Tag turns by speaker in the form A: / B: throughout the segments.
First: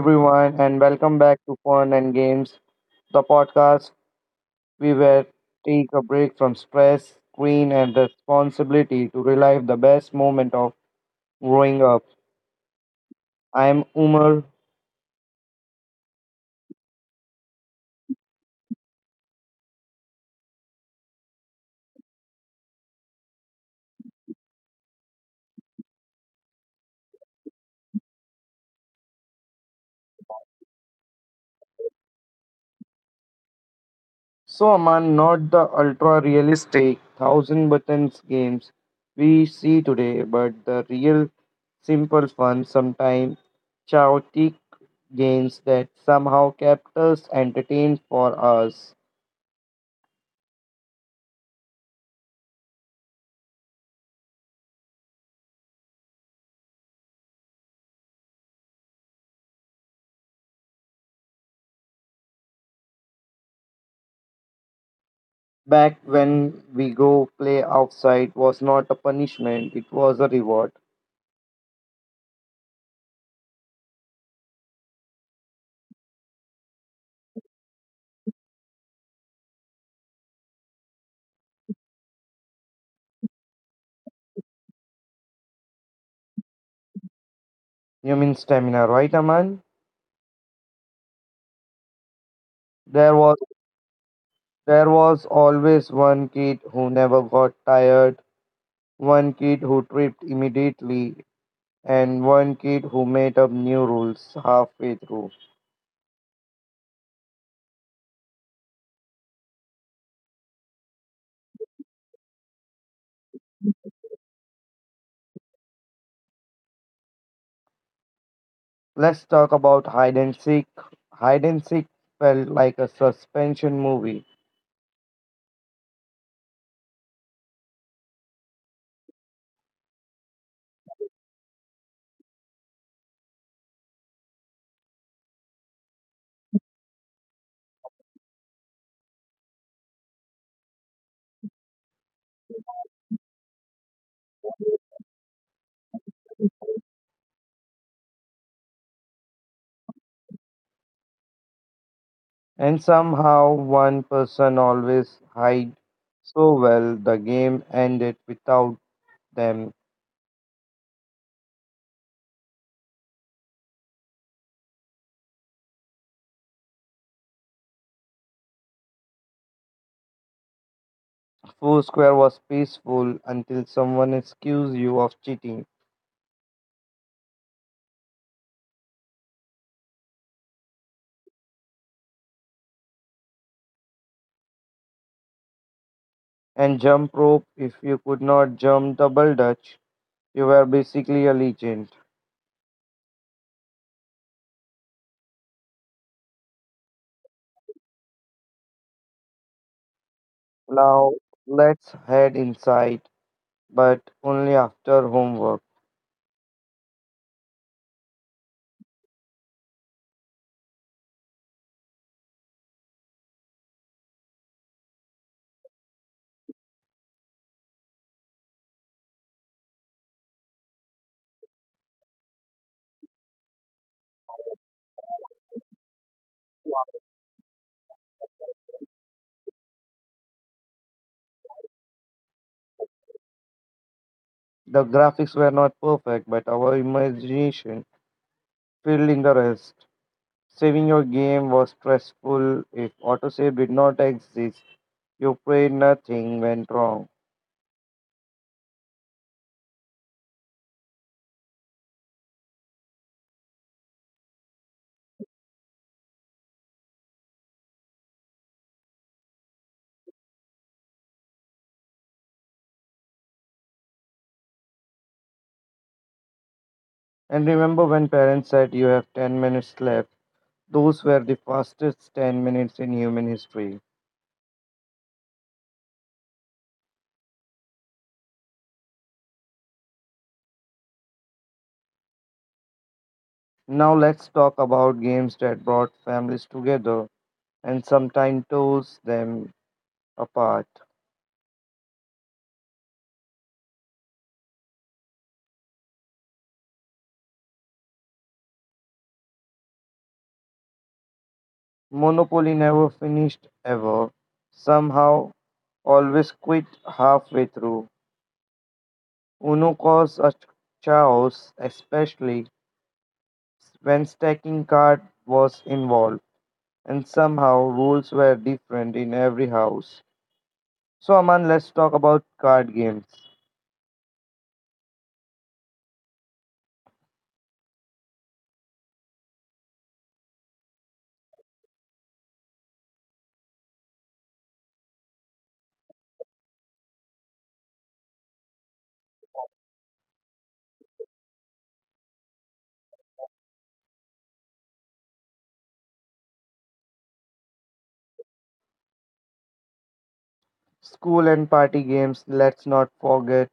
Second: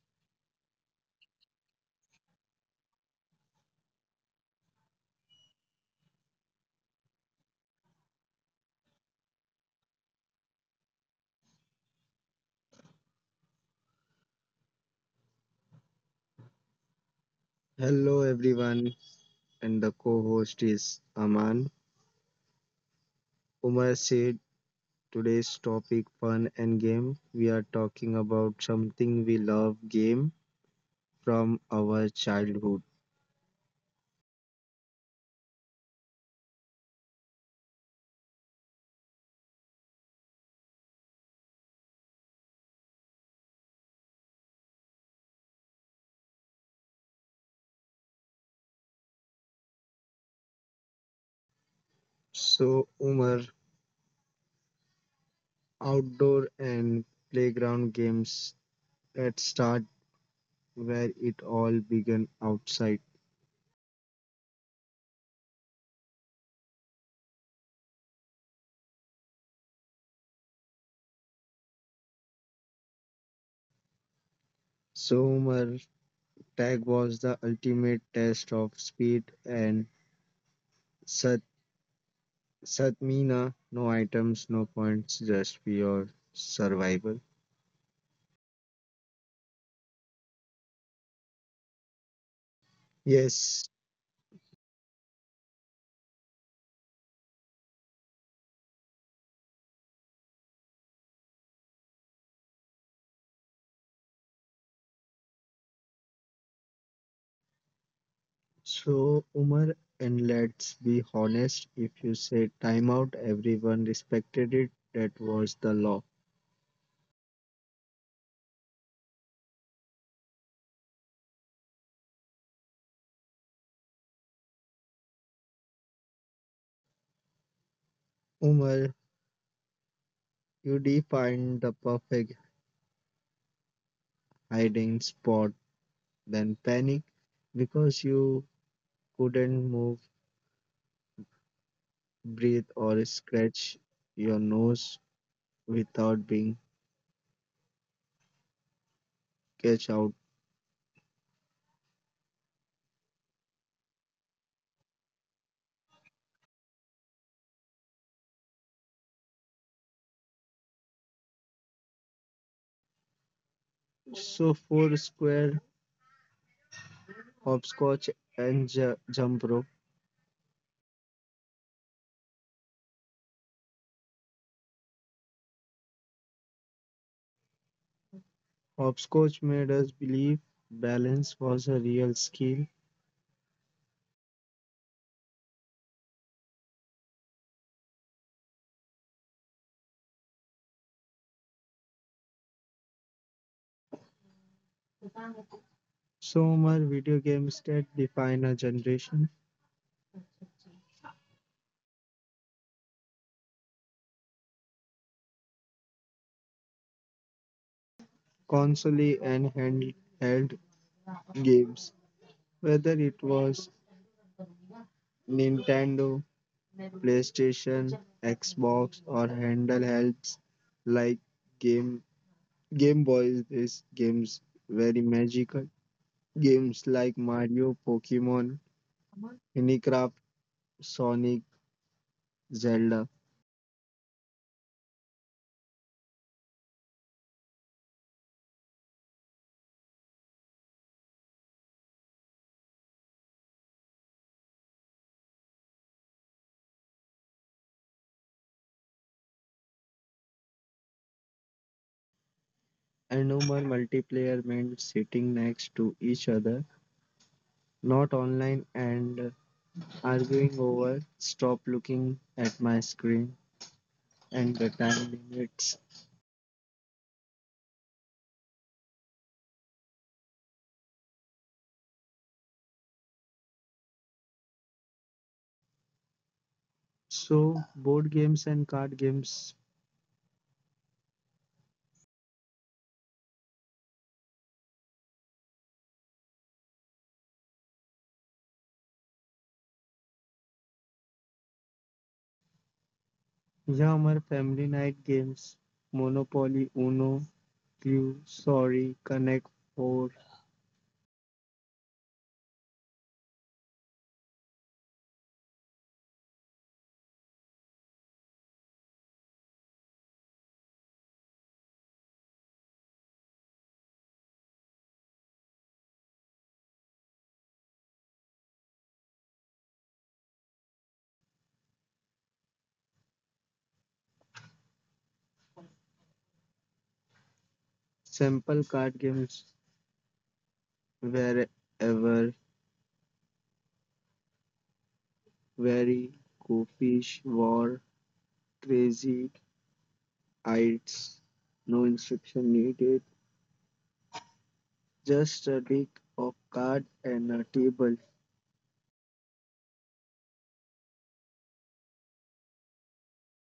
A: everyone, and welcome back to Fun and Games, the podcast we will take a break from stress, screen, and responsibility to relive the best moment of growing up. I'm Umar.
B: Hello everyone, and the co-host is Aman. Umar said today's topic fun and game. We are talking about something we love game from our childhood.
A: So, Aman, not the ultra realistic thousand buttons games we see today, but the real simple fun, sometimes chaotic games that somehow kept us entertained for hours.
B: So Umar, outdoor and playground games. Let's start where it all began outside.
A: Back when we go play outside was not a punishment, it was a reward.
B: So Umar, tag was the ultimate test of speed and Satmina, no items, no points, just pure survival.
A: You mean stamina, right, Aman? There was
B: Yes,
A: there was always one kid who never got tired, one kid who tripped immediately, and one kid who made up new rules halfway through.
B: so Umar, and let's be honest, if you say timeout, everyone respected it. That was the law.
A: Let's talk about hide and seek. Hide and seek felt like a suspension movie,
B: Umar, you defined the perfect hiding spot, then panic because you couldn't move, breathe, or scratch your nose without being catch out.
A: and somehow one person always hide so well the game ended without them.
B: So four square, hopscotch and jump rope.
A: Foursquare was peaceful until someone accused you of cheating.
B: Hopscotch made us believe balance was a real skill.
A: And jump rope, if you could not jump double dutch, you were basically a legend.
B: So much video games that define a generation,
A: Now let's head inside, but only after homework.
B: console and handheld games, whether it was Nintendo, PlayStation, Xbox, or handhelds like Game Game Boys. These games very magical. Games like Mario, Pokemon, Minecraft, Sonic, Zelda,
A: The graphics were not perfect but our imagination filled in the rest. Saving your game was stressful. If autosave did not exist, you prayed nothing went wrong.
B: and no more multiplayer meant sitting next to each other, not online and arguing over stop looking at my screen and the time limits.
A: And remember when parents said you have 10 minutes left, those were the fastest 10 minutes in human history.
B: So, board games and card games,
A: Now let's talk about games that brought families together and sometimes tore them apart.
B: yeah, our family night games, Monopoly, Uno, Clue, Sorry, Connect 4,
A: Monopoly never finished ever. Somehow always quit halfway through. Uno caused a chaos, especially when stacking card was involved, and somehow rules were different in every house. So, Aman, let's talk about card games.
B: simple card games, wherever, very, Go Fish, War, Crazy, Heights, no instruction needed. Just a deck of cards and a table.
A: School and party games, let's not forget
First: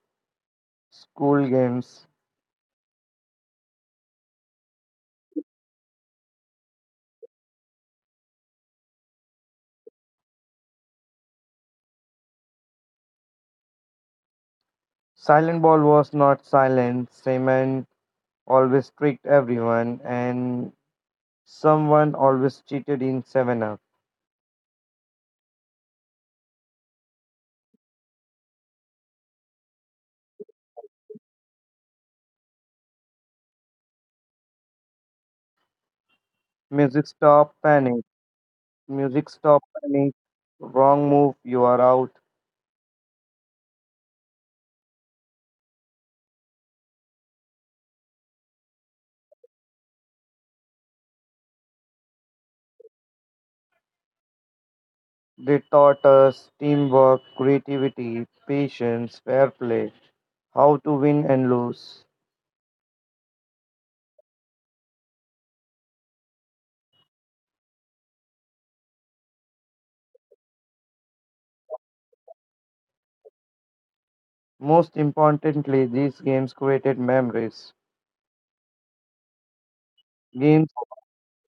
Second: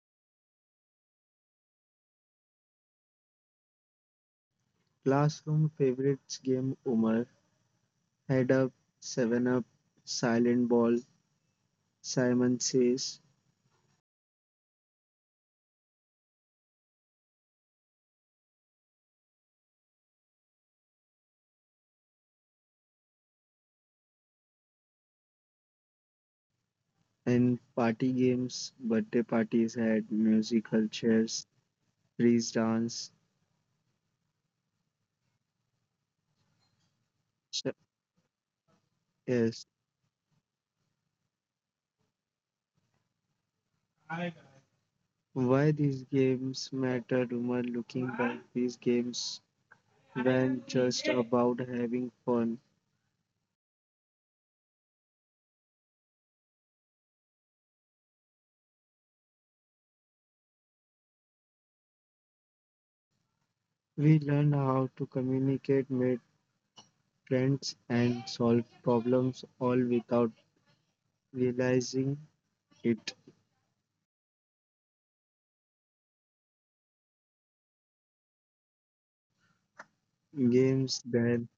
A: school games.
B: Classroom favorites game Umar, Head Up, Seven Up, Silent Ball, Simon Says,
A: Silent ball was not silent, Simon always tricked everyone, and someone always cheated in 7 Up.
B: and party games. Birthday parties had musical chairs, freeze dance.
A: Music stop,
B: Sh-
A: panic. Music stop,
B: Yes.
A: panic. Wrong move, you are out.
B: Why these games matter, Umar? Looking back, these games weren't just about having fun.
A: They taught us teamwork, creativity, patience, fair play, how to win and lose.
B: We learned how to communicate, make friends, and solve problems all without realizing it
A: Most importantly, these games created memories. Games,
B: games then.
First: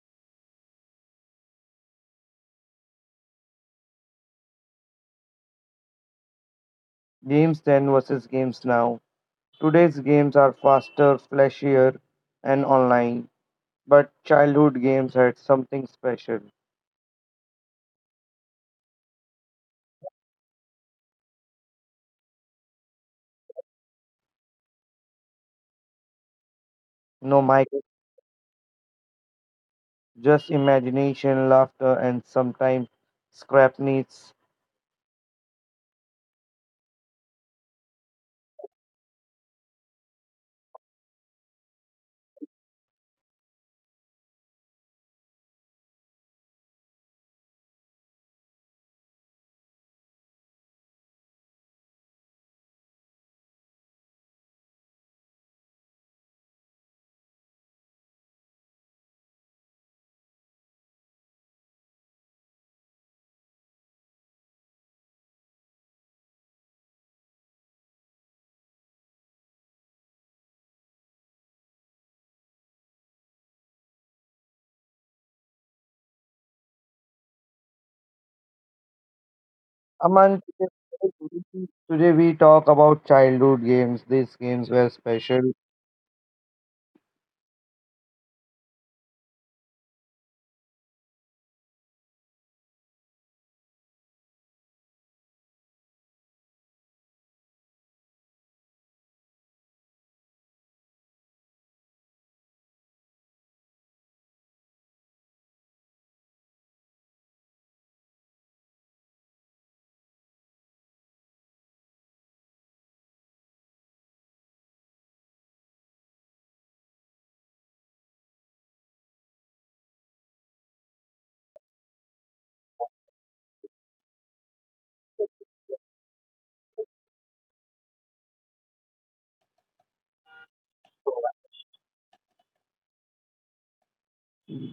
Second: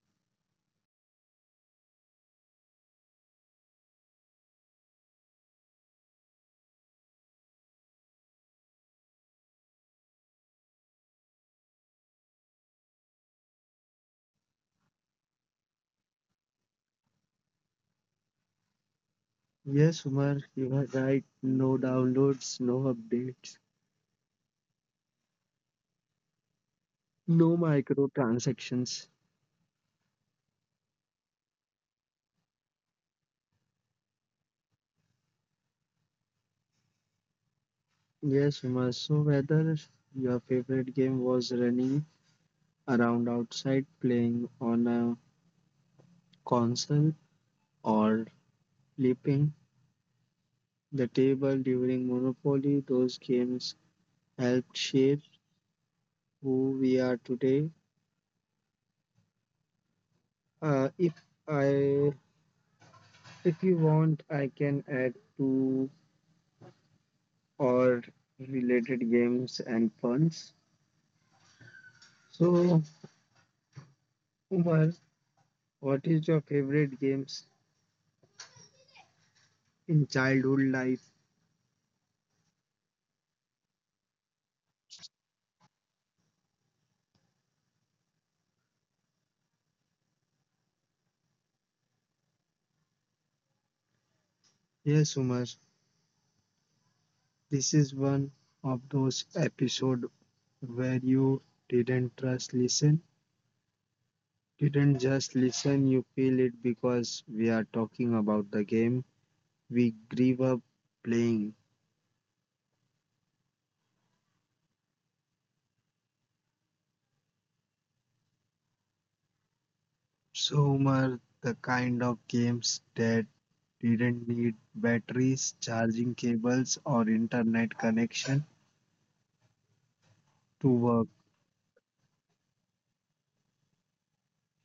A: games then versus games now. Today's games are faster, flashier, and online. But childhood games had something special.
B: Yes Umar, you were right, no downloads, no updates,
A: No
B: no
A: mic,
B: microtransactions.
A: just imagination, laughter, and sometimes scrap needs.
B: Yes Umar, so whether your favorite game was running around outside playing on a console, or flipping the table during Monopoly, those games helped shape who we are today. If I if you want I can add to or related games and puns. So, Umar, what is your favorite games in
A: Aman,
B: childhood life?
A: today we talk about childhood games. These games were special.
B: Yes, Umar, this is one of those episodes where you didn't just listen, you feel it because we are talking about the game we grew up playing. So, Umar, the kind of games that didn't need batteries, charging cables, or internet connection to work.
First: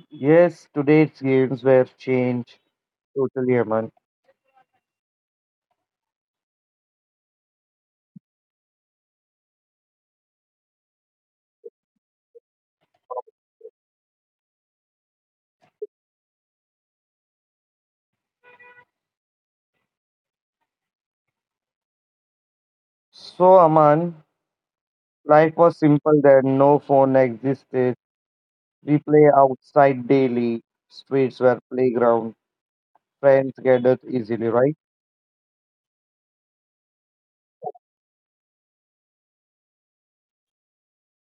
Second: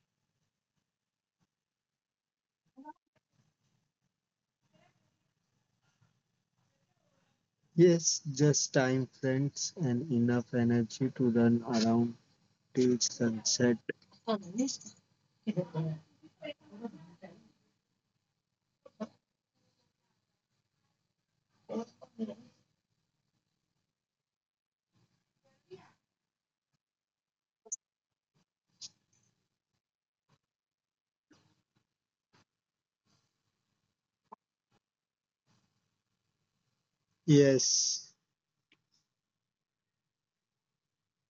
A: Yes, today's games were changed totally, Aman.
B: Yes, just time, friends, and enough energy to run around till sunset.
A: So, Aman, life was simple then. No phone existed. We play outside daily. Streets were playground. Friends gathered easily, right?
B: Yes,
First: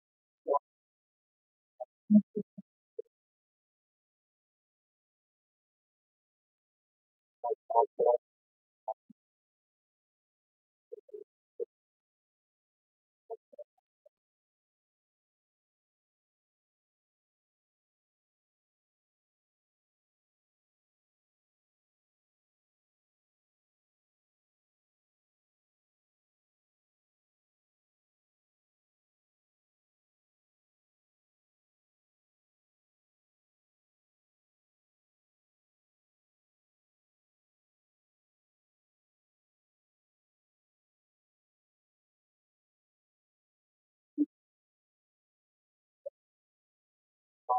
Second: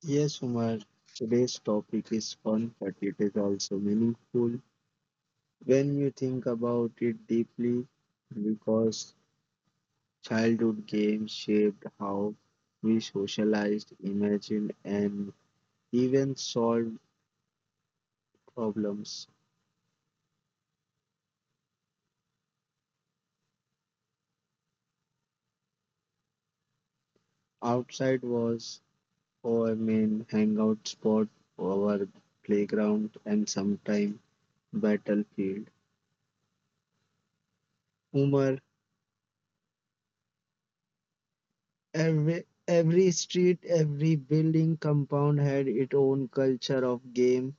B: yes, Umar. Today's topic is fun, but it is also meaningful when you think about it deeply because childhood games shaped how we socialized, imagined, and even solved problems. Outside was our main hangout spot, our playground, and sometimes battlefield. Umar, every street, every building compound had its own culture of game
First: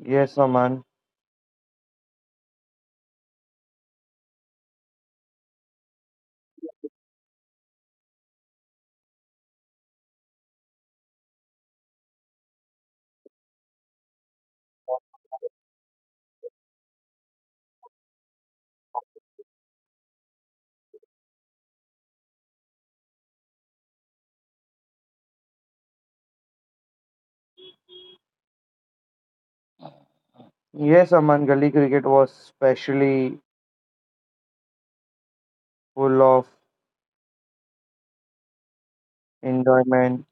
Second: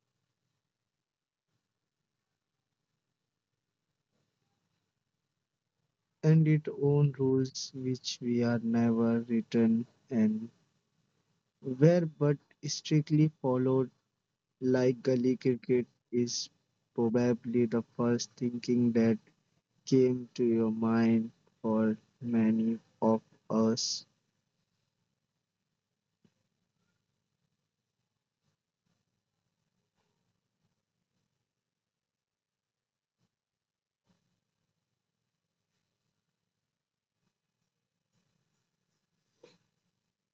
A: Yes, Aman.
B: and its own rules, which we are never written and were but strictly followed, like gully cricket is probably the first thinking that came to your mind for many of us.
A: Yes, Aman. Gully cricket was specially full of enjoyment.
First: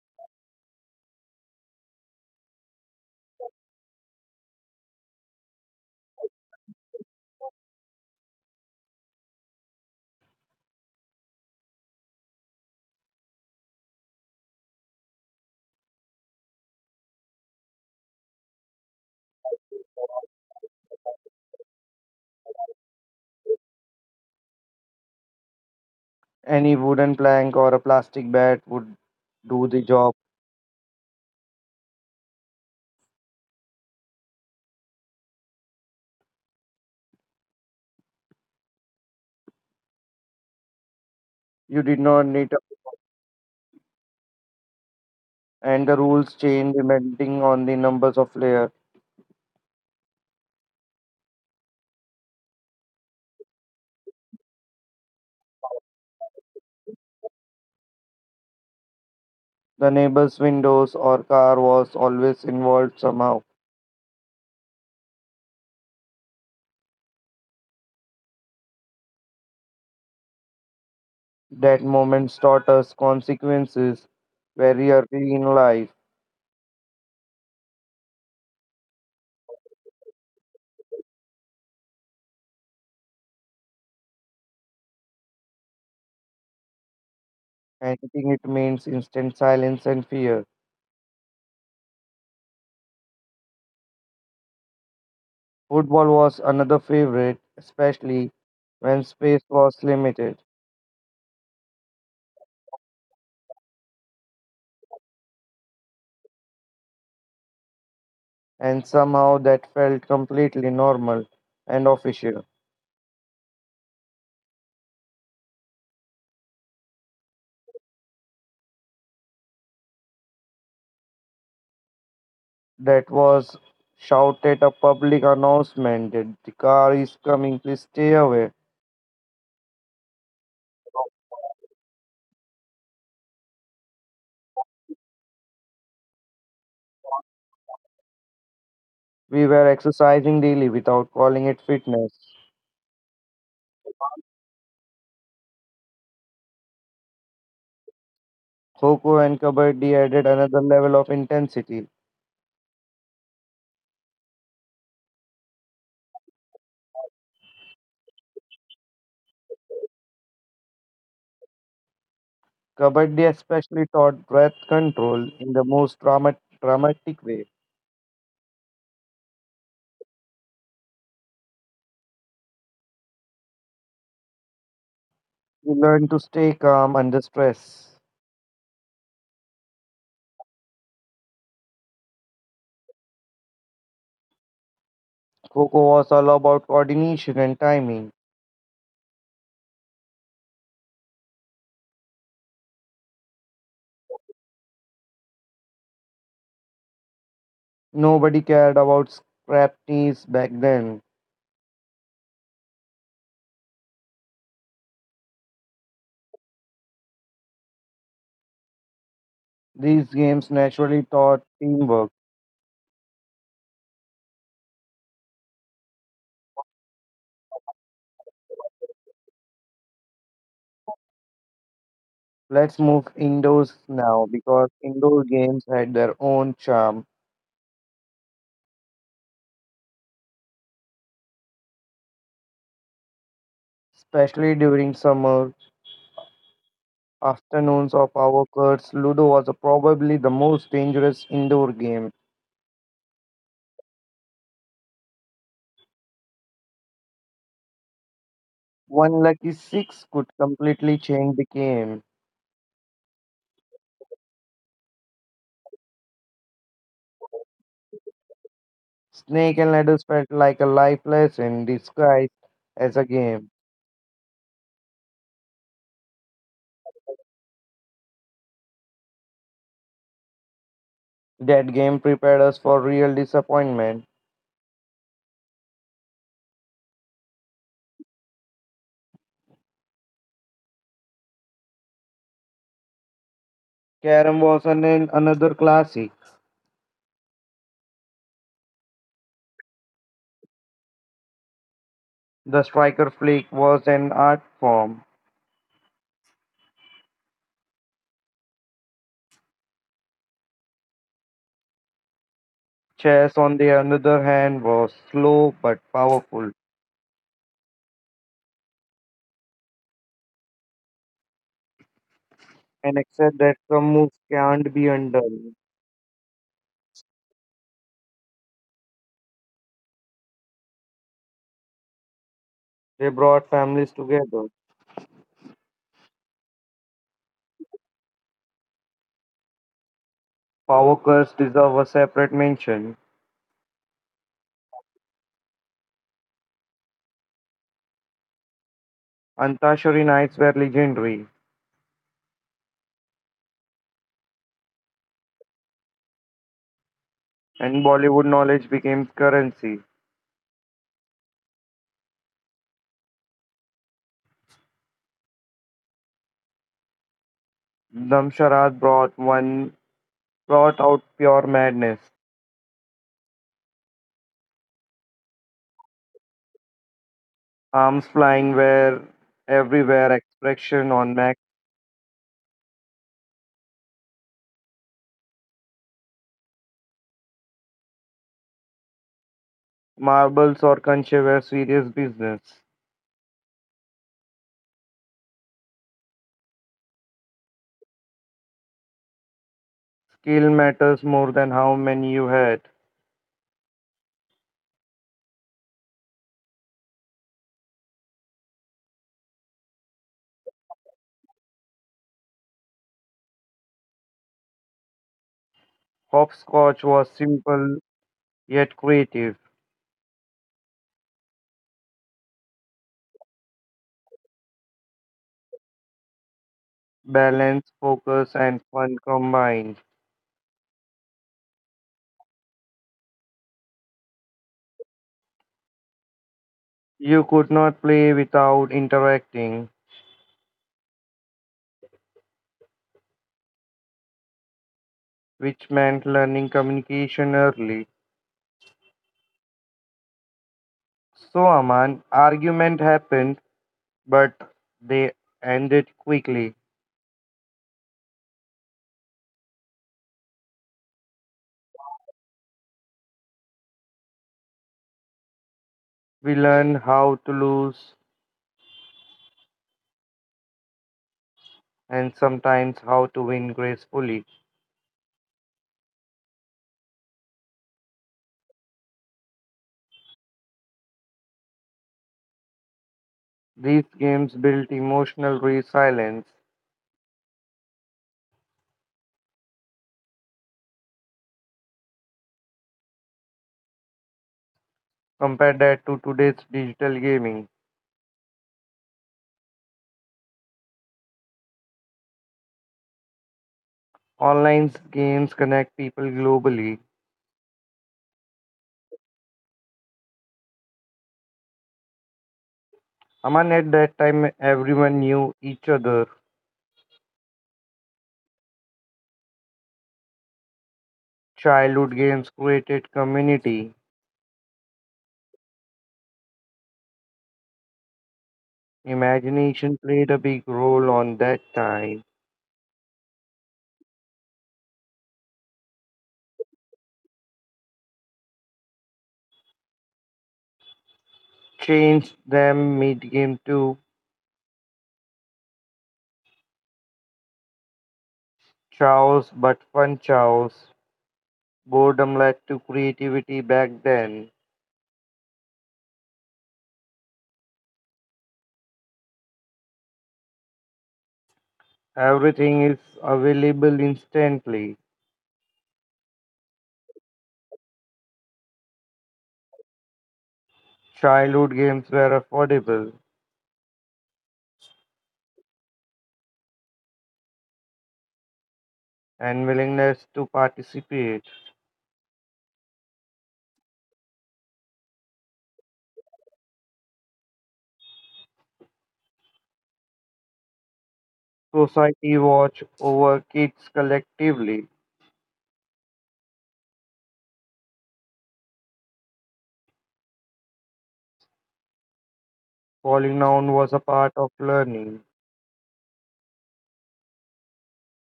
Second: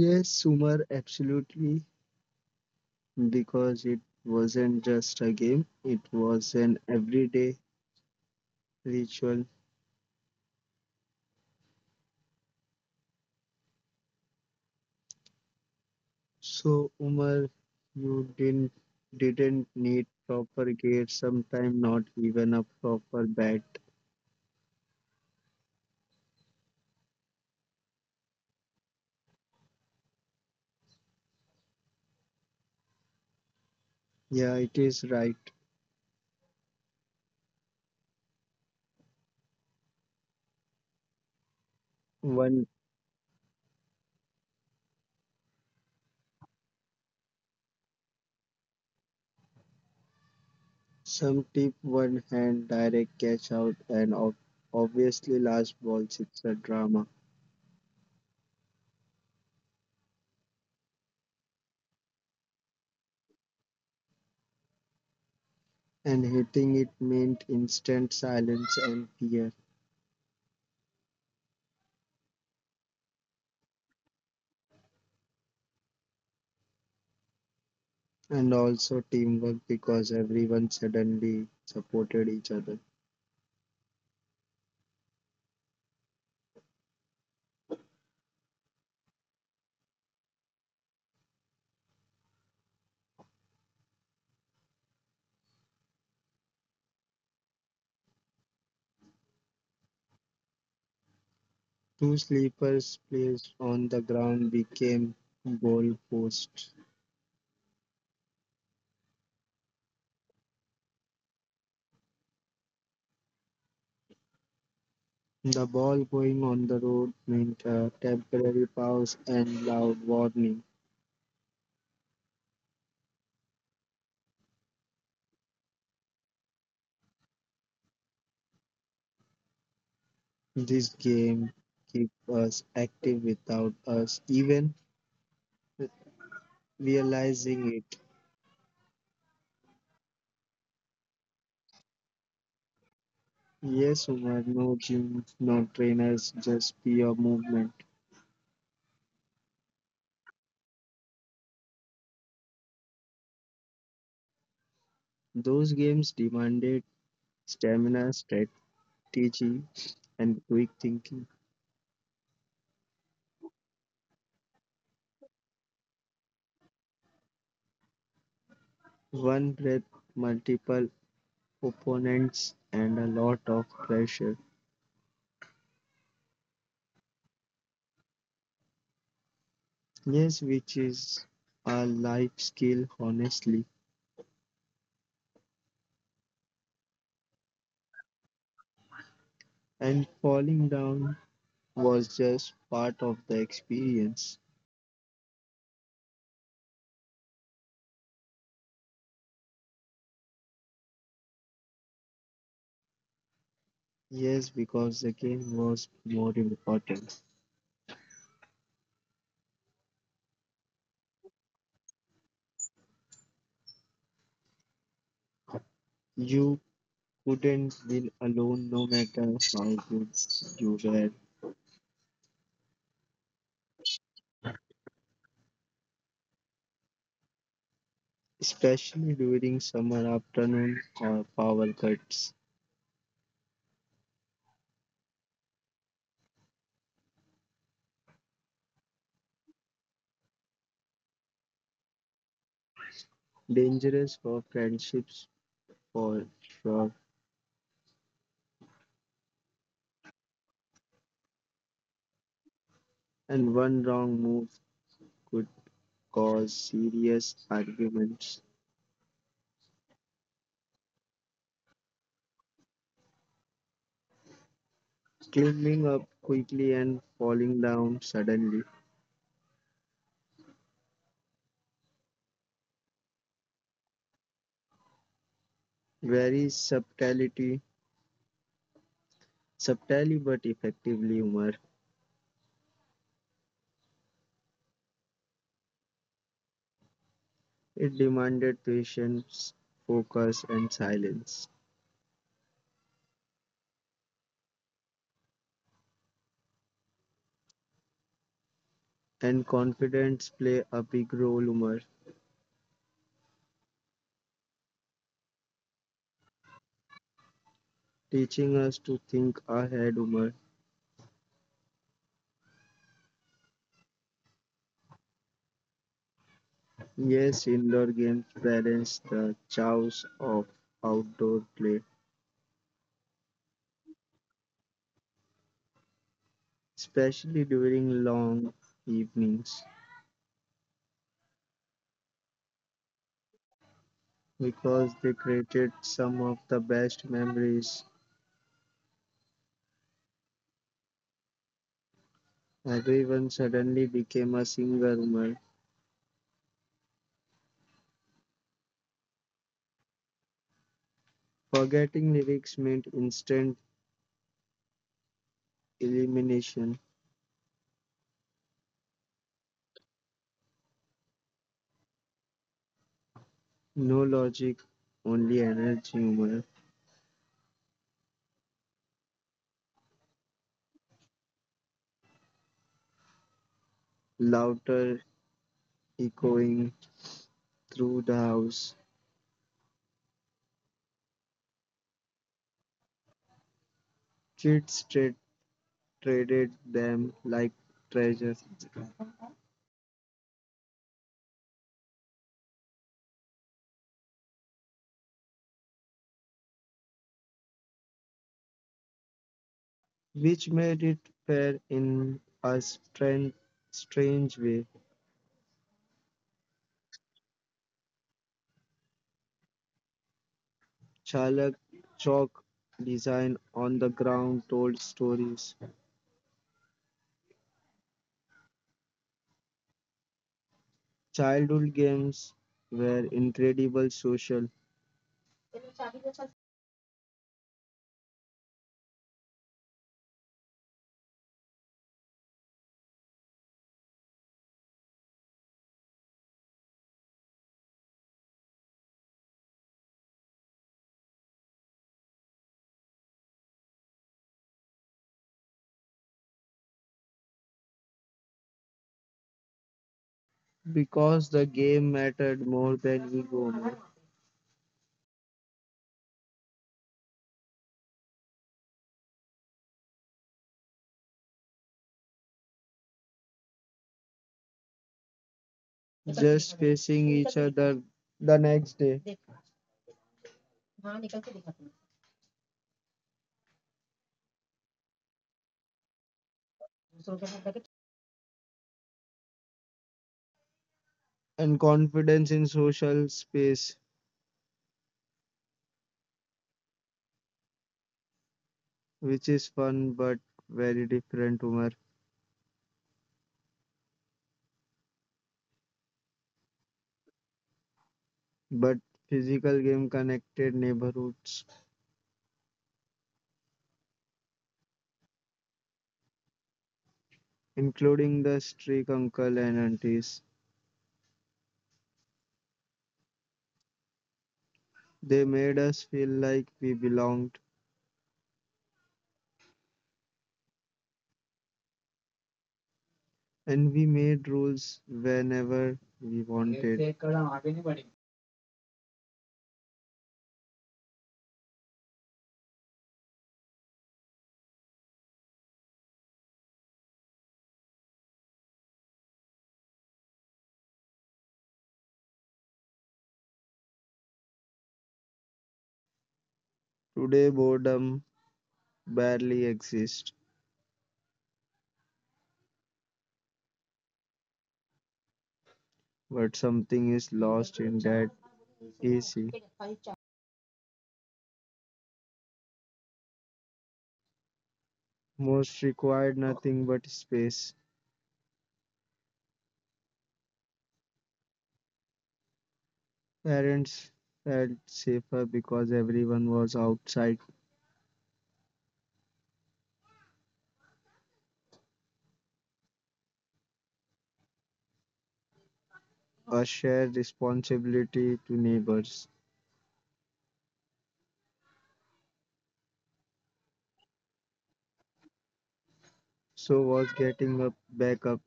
B: Yes, Umar, absolutely. Because it wasn't just a game, it was an everyday ritual. So, Umar, you didn't need proper gear, sometimes not even a proper bat.
A: Any wooden plank or a plastic bat would do the job.
B: Yeah, it is right.
A: You did not need,
B: One
A: and the rules changed depending on the numbers of players.
B: some tip, one hand direct catch out, and obviously last balls. It's a drama,
A: The neighbor's windows or car was always involved somehow.
B: and hitting it meant instant silence and fear.
A: That moment taught us consequences very early in life.
B: And also teamwork because everyone suddenly supported each other.
A: Anything it means instant silence and fear. Football was another favorite, especially when space was limited,
B: Two sleepers placed on the ground became goal posts.
A: and somehow that felt completely normal and official.
B: The ball going on the road meant a temporary pause and loud warning.
A: That was shouted a public announcement that the car is coming, please stay away.
B: This game keep us active without us even realizing it.
A: We were exercising daily without calling it fitness.
B: Yes, Umar, no gym, no trainers, just pure movement.
A: Kho and Kabaddi added another level of intensity.
B: Those games demanded stamina, strategy, strategy and quick thinking.
A: Kabaddi especially taught breath control in the most dramatic way.
B: One breath, multiple opponents, and a lot of pressure.
A: We learned to stay calm under stress.
B: Yes, which is a life skill, honestly.
A: Kho was all about coordination and timing.
B: And falling down was just part of the experience.
A: Nobody cared about scrap knees back then.
B: Yes, because the game was more important.
A: These games naturally taught teamwork.
B: You couldn't win alone no matter how good you were,
A: Let's move indoors now because indoor games had their own charm,
B: especially during summer afternoon or power cuts.
A: especially during summer afternoons of our courts. Ludo was probably the most dangerous indoor game.
B: Dangerous for friendships for sure,
A: One lucky six could completely change the game.
B: and one wrong move could cause serious arguments.
A: Snake and ladders felt like a life lesson disguised as a game.
B: Climbing up quickly and falling down suddenly.
A: That game prepared us for real disappointment.
B: Very subtlety, subtly but effectively humor.
A: Carom was an, another classic.
B: It demanded patience, focus, and silence.
A: The striker flick was an art form.
B: And confidence play a big role, humor,
A: Chess, on the other hand, was slow but powerful,
B: teaching us to think ahead, humor.
A: and except that some moves can't be undone,
B: Yes, indoor games balance the chaos of outdoor play
A: they brought families together.
B: especially during long evenings,
A: Power curves deserve a separate mention.
B: because they created some of the best memories.
A: Antashari knights were legendary,
B: Everyone suddenly became a singer. Man.
A: and Bollywood knowledge became currency.
B: Forgetting lyrics meant instant elimination,
A: Damsharad brought out pure madness.
B: no logic, only energy, humor,
A: Arms flying were everywhere, expression on max.
B: louder echoing through the house.
A: Marbles or conche were serious business.
B: Kids traded them like treasures,
A: Skill matters more than how many you had.
B: which made it fair in a strange way.
A: Hopscotch was simple yet creative.
B: Chalak chalk design on the ground told stories.
A: Balance, focus, and fun combined.
B: Childhood games were incredible social
A: You could not play without interacting, which meant learning communication early. So, Aman, argument happened, but they ended quickly.
B: because the game mattered more than ego. Man.
A: We learned how to lose and sometimes how to win gracefully.
B: Just facing each other the next day
A: These games built emotional resilience.
B: and confidence in social space,
A: Compare that to today's digital gaming.
B: which is fun but very different humor.
A: Online games connect people globally.
B: But physical game connected neighborhoods,
A: Aman, at that time, everyone knew each other.
B: including the street uncle and aunties.
A: Childhood games created community.
B: They made us feel like we belonged
A: Imagination played a big role on that time.
B: and we made rules whenever we wanted.
A: Changed them mid game too. Chaos, but fun chaos. Boredom led to creativity back then.
B: Today, boredom barely exists,
A: Everything is available instantly.
B: but something is lost in that AC.
A: Childhood games were affordable
B: Most required nothing but space.
A: and willingness to participate.
B: Parents felt safer because everyone was outside.
A: Society watched over kids collectively.
B: A shared responsibility to neighbors.
A: Falling down was a part of learning.
B: So was getting up, back up,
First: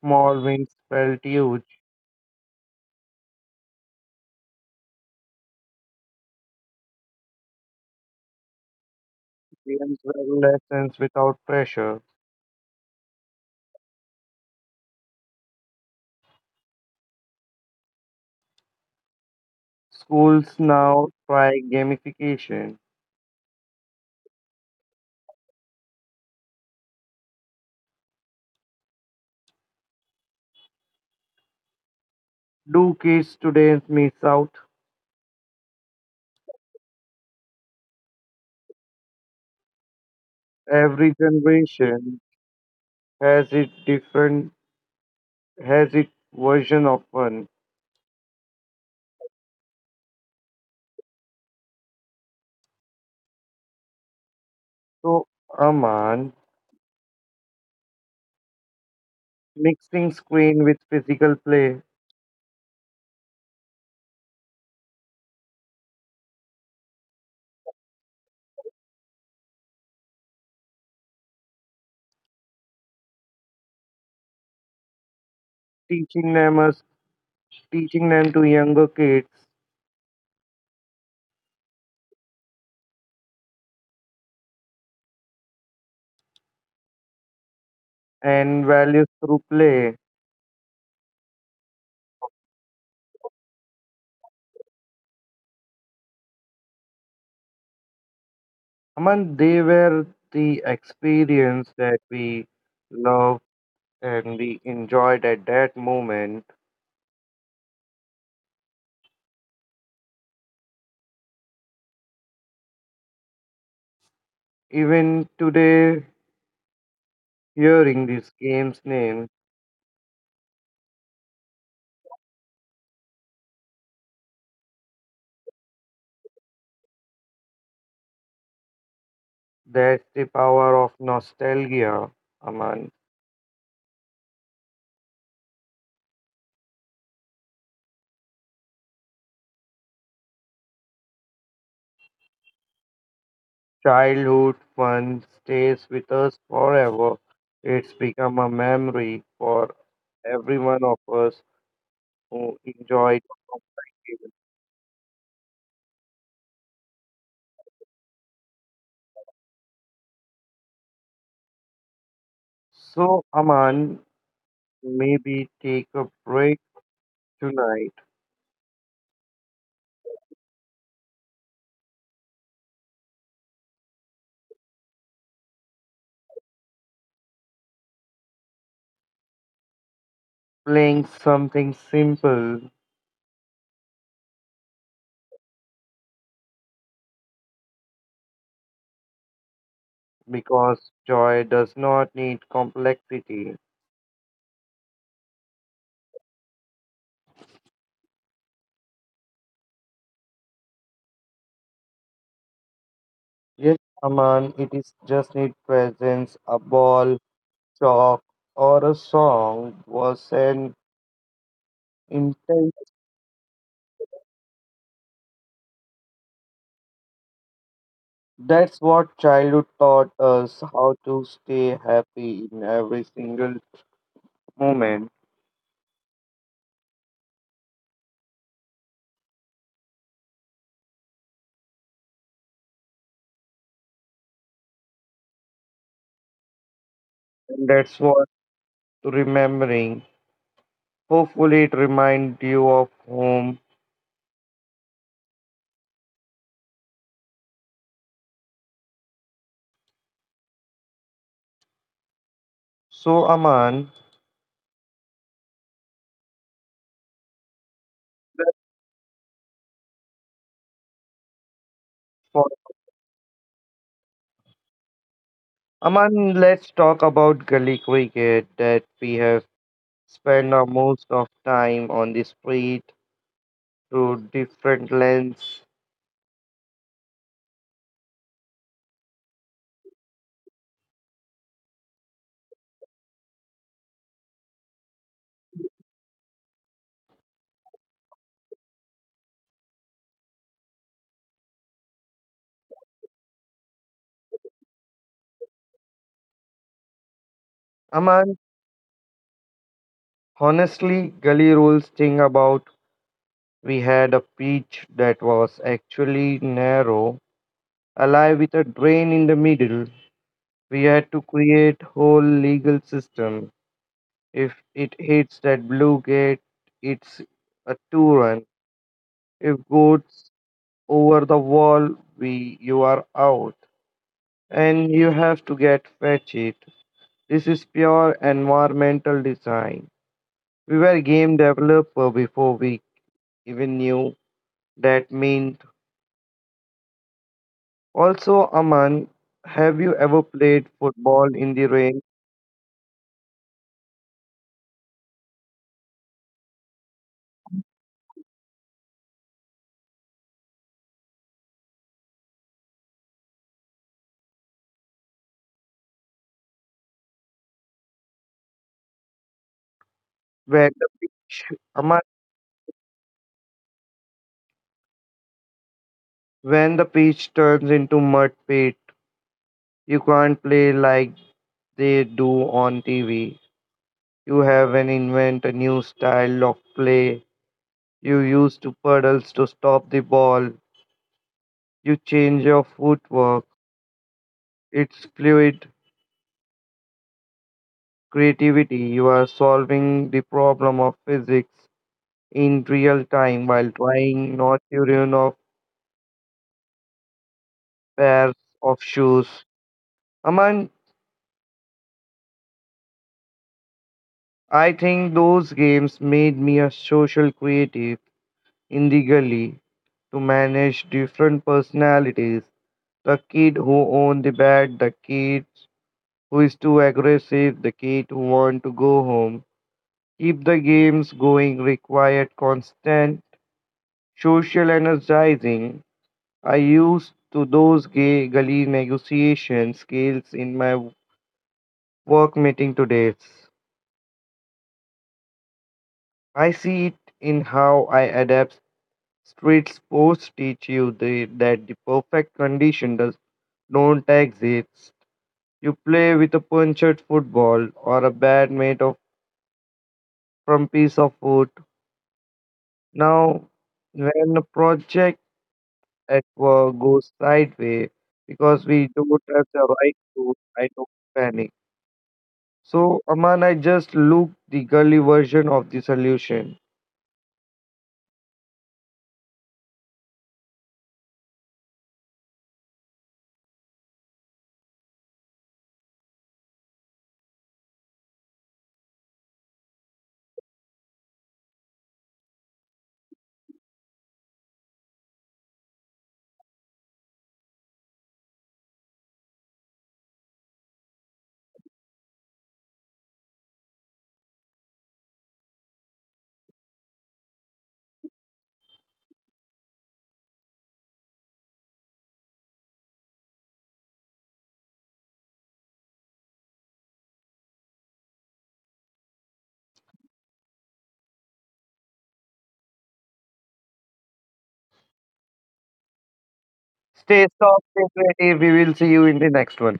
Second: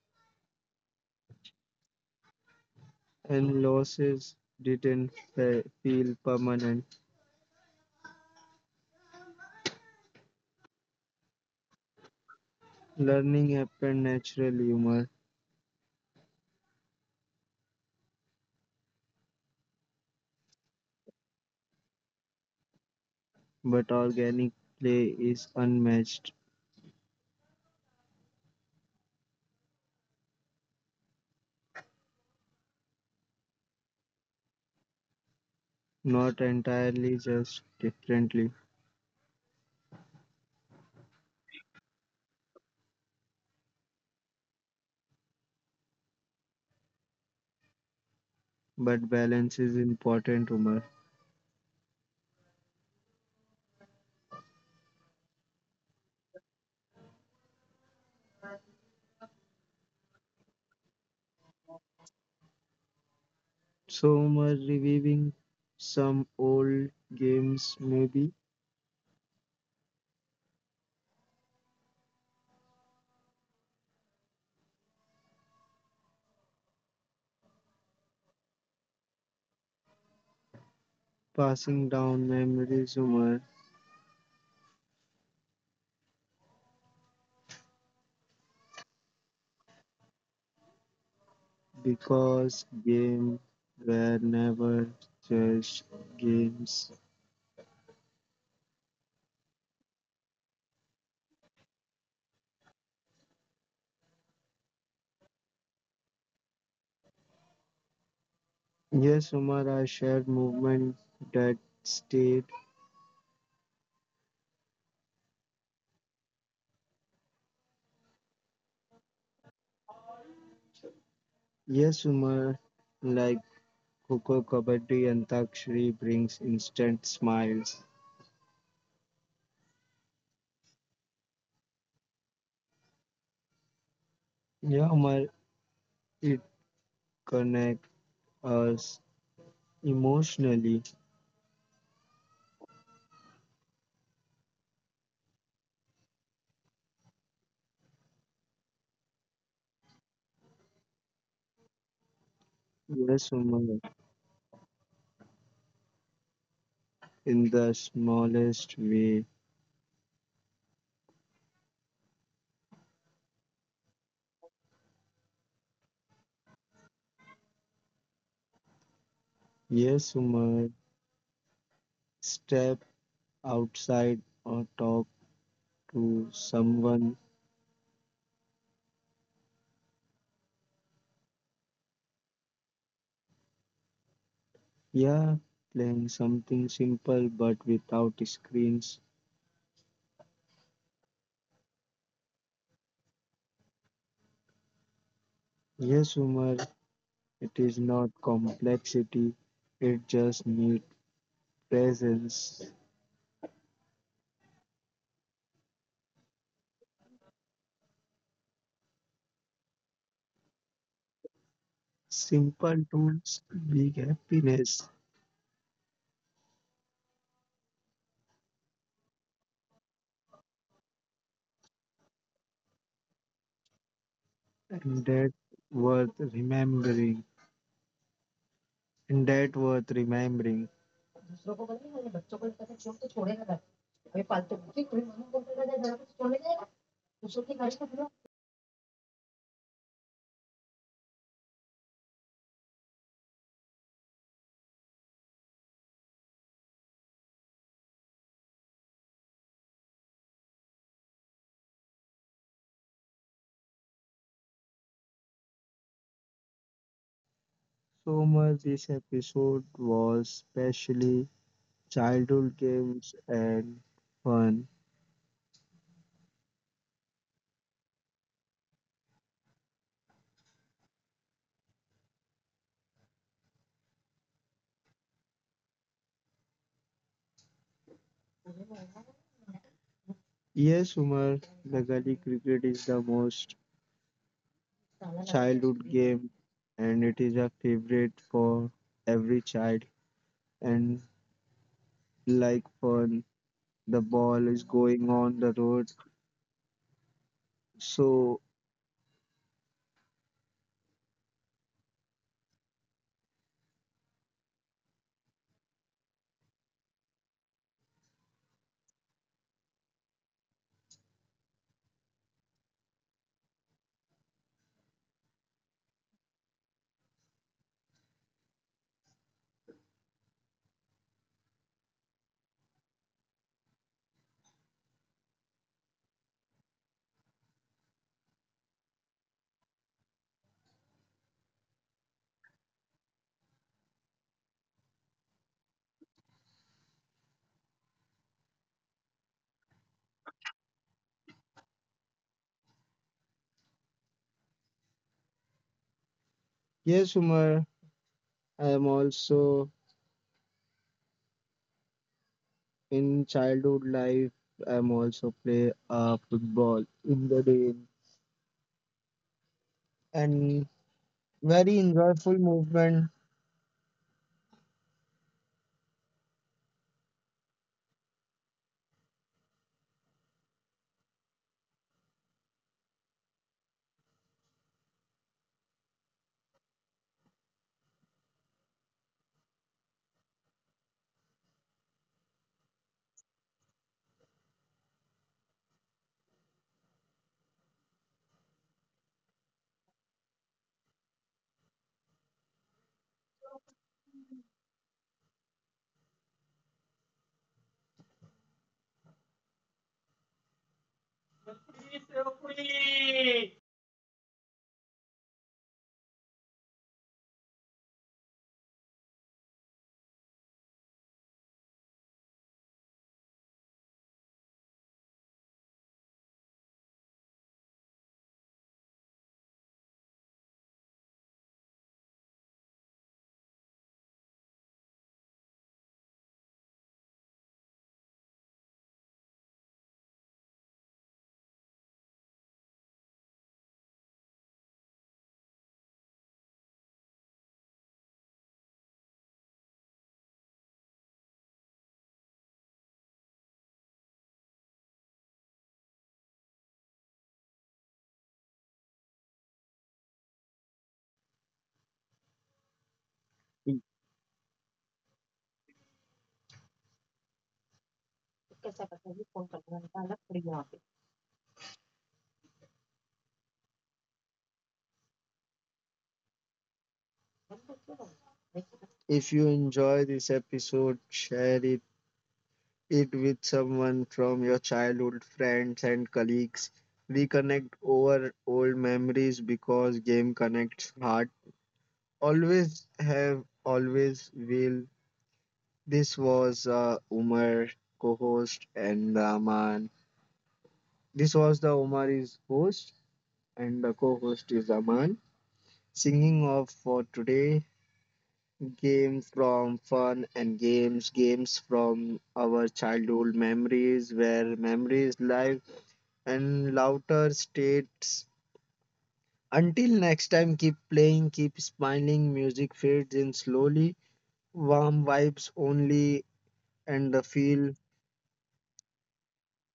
A: Small wins felt huge.
B: and losses didn't feel permanent.
A: Games were lessons without pressure.
B: Learning happened naturally, humor
A: Schools now try gamification.
B: but organic play is unmatched.
A: Do kids today miss out?
B: Not entirely just differently,
A: Every generation has its different has its version of fun.
B: but balance is important, Umar.
A: So Aman, mixing screen with physical play,
B: So, Umar, reviving some old games, maybe
A: teaching them us, teaching them to younger kids
B: passing down memories, Umar,
A: and values through play.
B: because games were never just games.
A: Aman, they were the experience that we loved and we enjoyed at that moment.
B: Yes, Umar, I shared movement that stayed.
A: Even today, hearing this game's name,
B: Yes, Umar, like Coco Kabaddi Antakshari brings instant smiles.
A: that's the power of nostalgia, Aman.
B: Yeah, Umar, it connects us emotionally.
A: Childhood fun stays with us forever. It's become a memory for every one of us who enjoyed
B: Yes,
A: it.
B: Umar, in the smallest way.
A: So, Aman, maybe take a break tonight,
B: Yes, Umar, step outside or talk to someone.
A: playing something simple,
B: Yeah, playing something simple but without screens.
A: because joy does not need complexity.
B: Yes, Umar, it is not complexity, it just needs presence.
A: Yes, Aman, it is just need presence, a ball, chalk, or a song was an intent.
B: Simple tools, big happiness,
A: That's what childhood taught us how to stay happy in every single
B: and
A: moment.
B: that worth remembering. And that worth remembering.
A: And that's what remembering. Hopefully, it reminds you of home. So, Aman,
B: So much this episode was specially
A: that's
B: childhood games and fun.
A: Aman, let's talk about gully cricket that we have spent our most of time on the street through different lens.
B: Yes, Umar, the gully cricket is the most childhood game, and it is a favorite for every child. And like fun, the ball is going on the road.
A: Aman,
B: So
A: honestly, gully rules thing about we had a pitch that was actually narrow, alive with a drain in the middle. We had to create whole legal system. If it hits that blue gate, it's a two run. If goes over the wall, we you are out and you have to get fetched. This is pure environmental design. We were game developer before we even knew that meant. Also, Aman, have you ever played football in the rain
B: yes, Umar, I am also in childhood life. I am also play football in the rain and
A: where the pitch,
B: very
A: Aman,
B: enjoyable movement.
A: when the pitch turns into mud pit, you can't play like they do on TV. You have an invent a new style of play. You use two puddles to stop the ball. You change your footwork. It's fluid creativity. You are solving the problem of physics in real time while trying not to ruin of pairs of shoes. Aman, I think those games made me a social creative in the gully to manage different personalities. The kid who owned the bed, the kid who is too aggressive, the kid who want to go home. Keep the games going required constant social energizing. I used to those gay gully negotiation skills in my work meeting today. I see it in how I adapt. Street sports teach you that the perfect condition does don't exist. You play with a punctured football or a bat made of from piece of wood. Now, when a project at work goes sideways because we don't have the right tools, I don't panic. So, Aman, I just looked the girly version of the solution.
B: If you enjoy this episode, share it, with someone from your childhood friends and colleagues. Reconnect over old memories because game connects heart. Always have, always will. This was Umar, co-host, and Rahman. This was the Omari's host and the co-host is Aman. Singing off for today, games from fun and games, games from our childhood memories where memories live and louder states. Until next time, keep playing, keep smiling, music fades in slowly, warm vibes only and
A: Stay
B: the
A: soft,
B: feel
A: stay creative. We will see you in the next one.